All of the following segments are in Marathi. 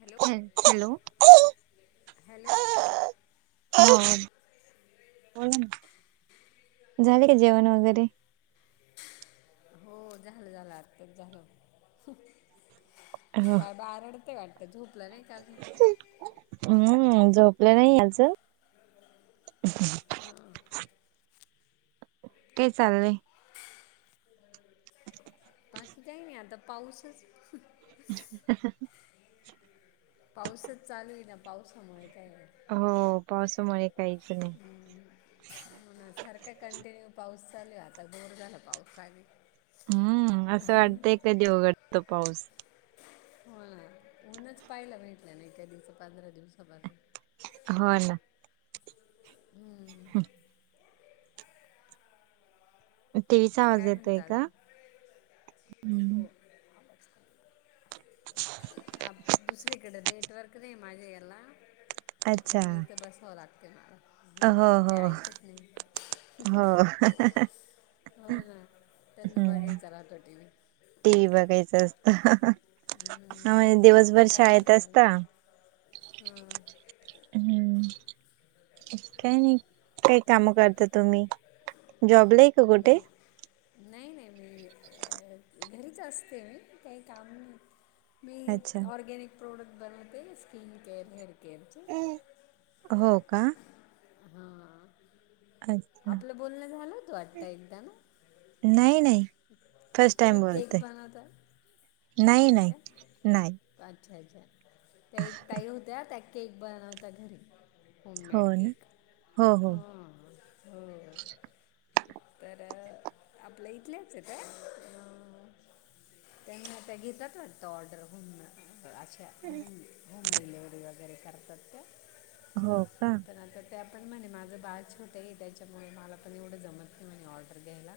हॅलो ह हॅलो हॅलो हो बोलाना झाले का जेवण वगैरे? हो झालं झालं आत्ताच झालं. हो काय, बाळ रडतंय वाटतं झोपलं नाय अजून? हम्म, झोपलं नाही अजून हां के चाललेयं. बाकी काही नाही आता पाऊसचं. ह. पाऊसचं चालू हुई ना पावसामुळे काय? हो पावसामुळे काहीचं नाही. ह, सारखं कंटिन्यू, पाऊस चालू हाय आता बोर झालं पाऊसाने. हम्म, असं वाटतंयं कधी उघडतो पाऊसं. व्हय, ऊनचं पाहायला भेटलं नाय कधीच पंधरा दिवसापासून. हो, ना. हम, टीव्ही चा आवाज काय येतोय म्हणता का? अजून ह, अ्ा [inaudible] अब, दुसरीकडे नेटवर्क नाही माझे याला. त्याच्या अच्छा मुळे इथं बसवं लागते मला. हो पोरं हो काय ऐकतं नाही हुं हुं. हो हो ना त्यांना बघायचा राहतो टी व्ही. टी व्ही बघायचं असतं. हम्म, ह, दिवसभर काय शाळेत असता. म्हणतात हां हम्म, काय नाही काय काम करता तुम्ही जॉबला हाय? हम, नाही- नाही मी घरीच असते. मी काही काम नाही. मी अच्छा ऑर्गनिक प्रोडक्ट बनवते स्किन केअर हेअर केअरचे. हो का. हा अच्छा आपलं बोलणं झालं होत वाटतं एकदा ना? नाही- नाही. फर्स्ट तुम्ही टाइम बोलते केक बनवता? नाही का नाही अच्छा - अच्छा ते ताई होत्या त्या केक बनवता घरी हो होममेड ना केक हो हो हा. हो. तर, आपलं इथल्या चं त्या अ. त्यांना त्या घेतात वा ऑर्डर हो अचछा [inaudible] डिलेिवरी वगैरे, करतात त्या. हो का. आता त्या पण म्हणे माझं बाळ छोटं हे त्याच्यामुळे मला पण एवढं जमतं नाही म्हणे ऑर्डर द्यायला.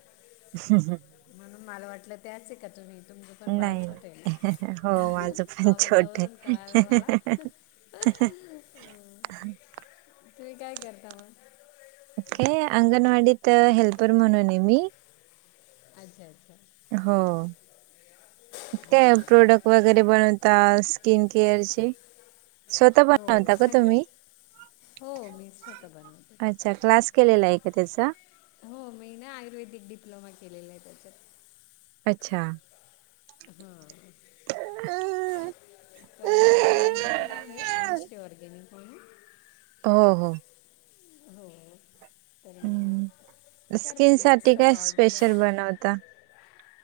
ह् ह. म्हणून मला वाटलं त्याचं आहे का तुम्ही तुमचं पण बाळ नाही नाही. छोटं हे ना हा हो माझं हा पण आवाजावरून कळलं मला. हा अं, हा. तुम्ही काय करता मग? हे अंगणवाडीत हेल्पर म्हणून आहे मी. अच्छा, अच्छा, हो. काय प्रोडक्ट वगैरे बनवता स्किन केअरचे. स्वतः हो बनवता का सगळं तुम्ही हो मी स्वतः बनवते. अच्छा क्लास केलेला आहे का त्याचा? हो मी ना आयुर्वेदिक डिप्लोमा केलेला आहे, त्याच्यात अच्छा, हम्म [unintelligible] तर माझं ब्रँडिंग पण आहे अनुषे ऑर्गॅनिक म्हणून हो हो हो, तर हम् मग करते स्किन मी साठी असतात काय स्पेशल बनवता?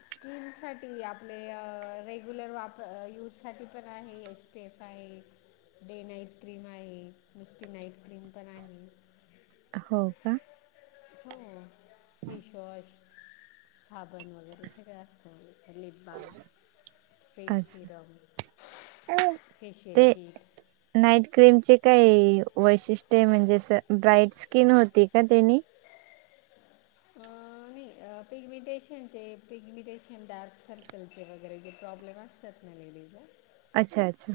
स्किमसाठी आपले रेग्युलर वाप यूथसाठी पण आहे एस पेफ आहे नाईट क्रीम आहे नुसती नाईट क्रीम आहे. हो का, हो फेसवॉश साबण वगैरे सगळं असतं, लिप बम फेस अच्छा सिरम फेशिल ते किट नाईट क्रीमचे काही वैशिष्ट्य म्हणजे ब्राईट स्किन होती का त्यानी [unintelligible] नाही पिगमिंटेशनचे पिगमिंटेशन डार्क सर्कलचे वगैरे जे प्रॉब्लेम असतात, आपल्या लेडीिज आहे. अच्छा अच्छा,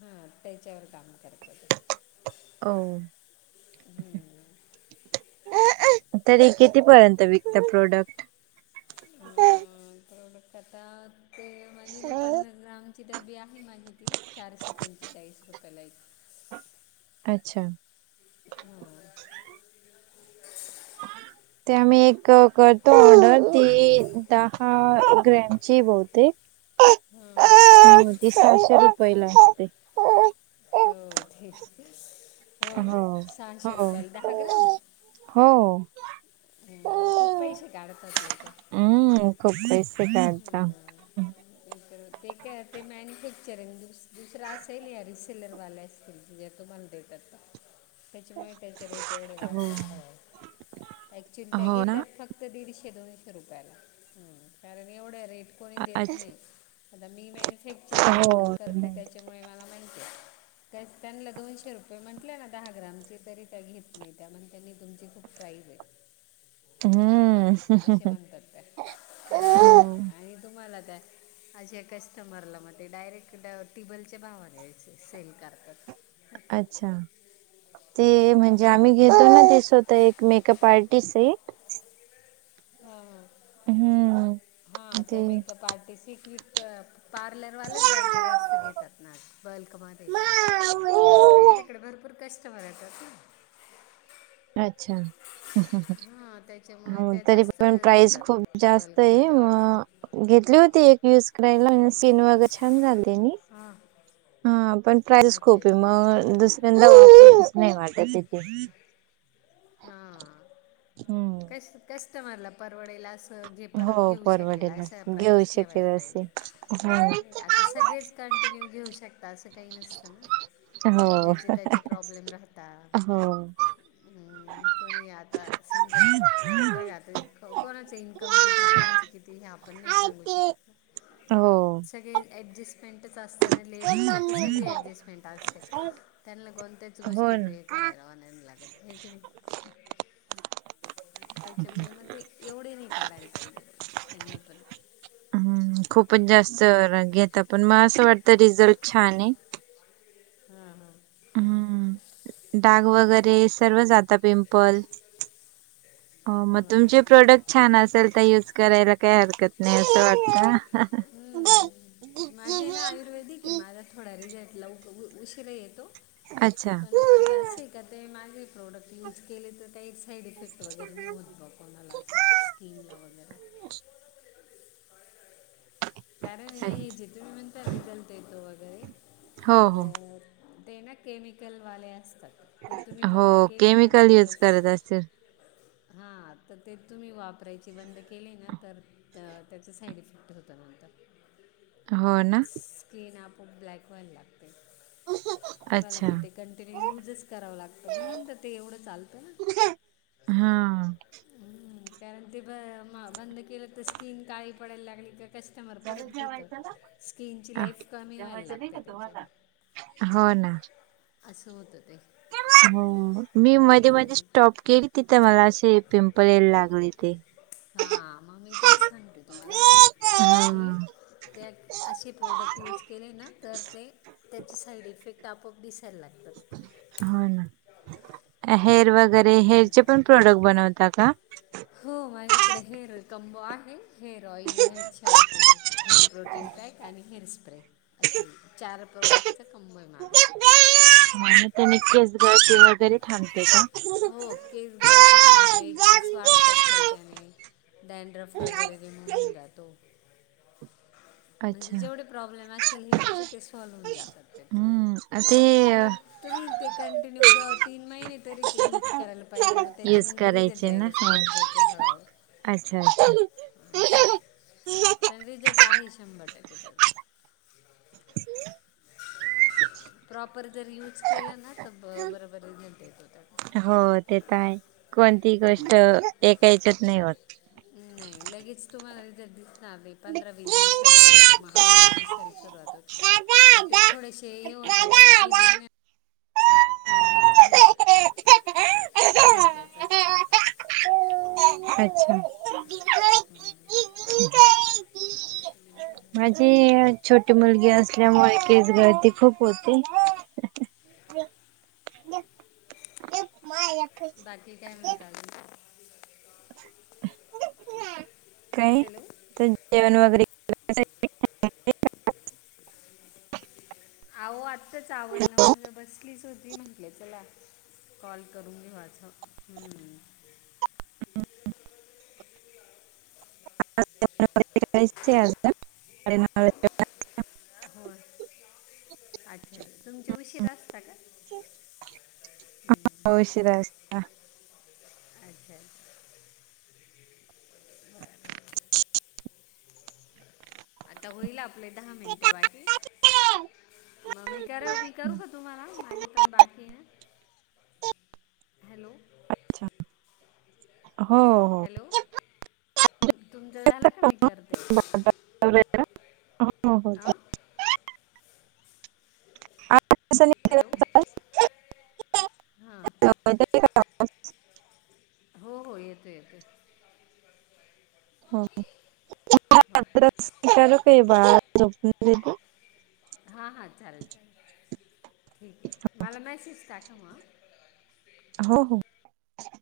हा त्याच्यावर काम करत ते, ओ तरी कितीपर्यंत विकत प्रोडक्ट प्रॉडक्ट आत्ता ते माझी ना पन्नास ग्राम ची डबी आहे माझी ती चारशे पंचेचाळीस रुपयाला एक, अच्छा, ह ते मी एक करतो ऑर्डर ती दहा ग्रॅमची बहुतेक, [unintelligible] हम्म, म्हणजे सहाशे रुपयाला असते. हो ठीक हो ना सहाशे हो रुपयाला दहा ग्राम हो, हं, खूप पैसे काढतात लोक हम्म खूप पैसे काढता. तर ते काय ते मॅन्युफॅक्चरिंग दुसर असेल या रिसेलरवाल्यास जे तुम्हाला देतात त्या [unintelligible] त्याच्यामुळे त्याचे रेट हो वाारतात हव ऍक्च्युली त्या हो ना घेतात, फक्त दीडशे दोनशे रुपयाला कारण एवढ्या रेट कोणी देत अच्छा नाही आता मी मॅन्युफॅक्चरिंग हो वर करते, नाही त्याच्यामुळे मला माहिती आहे. त्या त्यांना दोनशे रुपये म्हटले ना दहा ग्रामचे तरी त्या घेत नाही त्या म्हण त्यांनी तुमची खूप प्राईज आहे. हम्म असे म्हणतात त्या ह हो. आणि तुम्हाला त्या अे कस्टमरला मग ते डायरेक्ट ट्युबेलच्या भावाने या्यायचे सेल करतात. [unintelligible] ''अच्छा'', ते म्हणजे हम्म. आम्ही घेतो ना ते स्वतः एक मेकअप आर्टिस्ट आहे. हा हम्म हा ते त्या मेकअप आर्टिस्ट [inaudible] पार्लरवाल्याच बायका जास्त घेतात ना, बल्कमध्ये कारण, त्यांच्याकडे भरपूर कस्टमर येतात ना. 'अच्छा' ह ह हां ह त्याच्यामुळे हो त्या तरी जास्त पण प्राईस खूप घेतात जास्त आहे, बल्कमध्ये ऑर्डर मग घेतली होती एक युज करायला, स्किन वगैरे छान झाले त्यानी हां हा पण प्राईज अच्छा खूप आहे, अच्छा मग दुसऱ्यांदा जाच नाही वाटत तिथे, हा हम्म 'कस्टमरला परवडेल अस' त ते परत हो घेऊ शकेल, परवडेल अशा घेऊ प्राईज शकेल ठेवायला असे पाहिजे. तर, सगळेच कंटिन्यू घेऊ शकतात, असं काही नसतं ना? हो ज्याचे त्याचे प्रॉब्लेम राहतात. हो कोणी आता समजा, ''अ बघा आता'', कोणाच इन्कम किती कोणाचं किती, हे आपण नाही सांगू शकत ना, हो सगळे ॲडजस्टमेंटच असतं ना, लेडीजचं तर सगळी ॲडजस्टमेंट असते. त्यांना, कोणत्याच हो गोष्टी ना. हे करायला म्हणायला नाही लागत. ठीक आहे त्याच्यामुळे, मग ते एवढे नाही टाळायला पाहिजे, त्यांनी पण खूपच जास्त घेता पण, मग असं वाटतं रिझल्ट छानाय. हा हम्म डाग वगैरे सर्व जाता पिंपल हो, मग तुमचे प्रोडक्ट छान असेल तर, युज करायला काय हर 'हरकत नाही असं वाटत'! हम्म. ''माझे ना आयुर्वेदिक आहे'', माझा थोडा रिझल्ट लव ऊशिरा येतो. अच्छा. पण, माझं असे का ते, माझे प्रोडक्ट युज केले तर काही साईड इफेक्ट वगैरे नाही होत, बघ कोणाला असं स्कीिनला वगैरे कारण, हे अच्छ- जिथून मी म्हणंत रिझल्ट येतो वगैरे हो हो तर ते ना केमिकलवाले असतात, ते तुम्ही हो बंद केले ना केमिकल तर युज करत असतील हा, तर ते तुम्ही वापरायची बंद केले ना तर, तर, त्याचा साईड इफेक्ट होता म हो ना स्किन आपोआप ब्लॅक व्हायला लागते. तुम्हाला, मग ते अच्छा. कंटिन्यू करावं लागतं, म्हणून तर ते एवढं चालतं ना हा हम्म कारण ते ब बंद केलं तर, स्किन काळी पडायला लागली का क कमर झालं परत घेत, जेवायचं ना? स्कीन ची आ. लाईफ कमी व्हायला जेवायचं नाही का लागते त्याच्या तुम्हाला? हो ना 'अस होत ते' हो, मी मध्ये मध्ये स्टॉप केली, तिथे मला असे पिंपल यायला लागले ते हा, मग मी तेच सांगते तुम्हाला की हा. त्या असे प्रोडक्ट यूज केले ना तर, ते त्याचे साईड इफेक्ट तापप दिसायला लागतात हो ना ''हेअर वगैरे हेअरचे नंतर पण प्रोडक्ट बनवता का''? हो, माझ्याकडे हेर कंबो आहे. Hair oil, hair shampoo, hair protein pack आणि हेअर स्प्रे अशे चार प्रोडक्टचं कंबो आय माझं. त्यांनी केस कळती वैगरे थांबते का? हो केस गळती थांबते केस वाढतात त्याच्याने डॅनड्रफ वगैरे निघून जातो. म्हणजे अच्छा. जेवढे प्रॉब्लेम असेल हेअरचे ते सॉल्व होऊन जातात. हम्म, आ ते पण मग तुम्ही ते कंटिन्यू दो तीन महिने तरी यूज कराला पाहिजे मग यूज त्याच्यानंतर रिझल्ट करायचे ना यायला हो सुरुवात होते हळूहळू. अच्छा अच्छा असं पण रिझल्ट आहे शंभर टक्के त्याजा. [inaudible] प्रॉपर जर युज केला ना तर बरोबर रिझल्ट येतो त्याचा. हो ते तर आहे कोणती गोष्ट एका ह्याच्यात नाय होत. नाय लगेच तुम्हाला रिजल्ट दिसणार नाय पंधरा वीस दिवसानंतर म हळूहळू दिसायला सुरुवात होते. मग ते थोडेसे हे होतात मग तीन महिन्या नंतर चांगल रिझल्ट अच्छा. हम्म. [inaudible] माझी छोटी मुलगी असल्यामुळे केस गळती खूप होते. बाकी काय म्हणता अजून? काय हॅलो तर जेवण वगैरे [unintelligible] अहो आ त्ताच आवरल माझं बसलीच होती म्हटलं चला कॉल करून घेऊ आज हम्म. [unintelligible] हो अच्छा तुमचे उशीर असता का? [unintelligible] उशिरा असत्या. अच्छा. आता होईल आपले दहा मिनटं बाकी. म- मी करु मी करू का तुम्हाला माझी पण बाकी ए ना? हॅलो. छा, हो हो. हॅलो, तुमचं झाला का मी करते. हा हो हो हां [unintelligible] [unintelligible] हॅलो, हा. [unintelligible] [inaudible] हो हो येतोय येतोय. [unintelligible] बाळाला झोपून घेते. हां हां चालेल चालेल ठीक ए मला मेसेज टाका हा म. हो हो.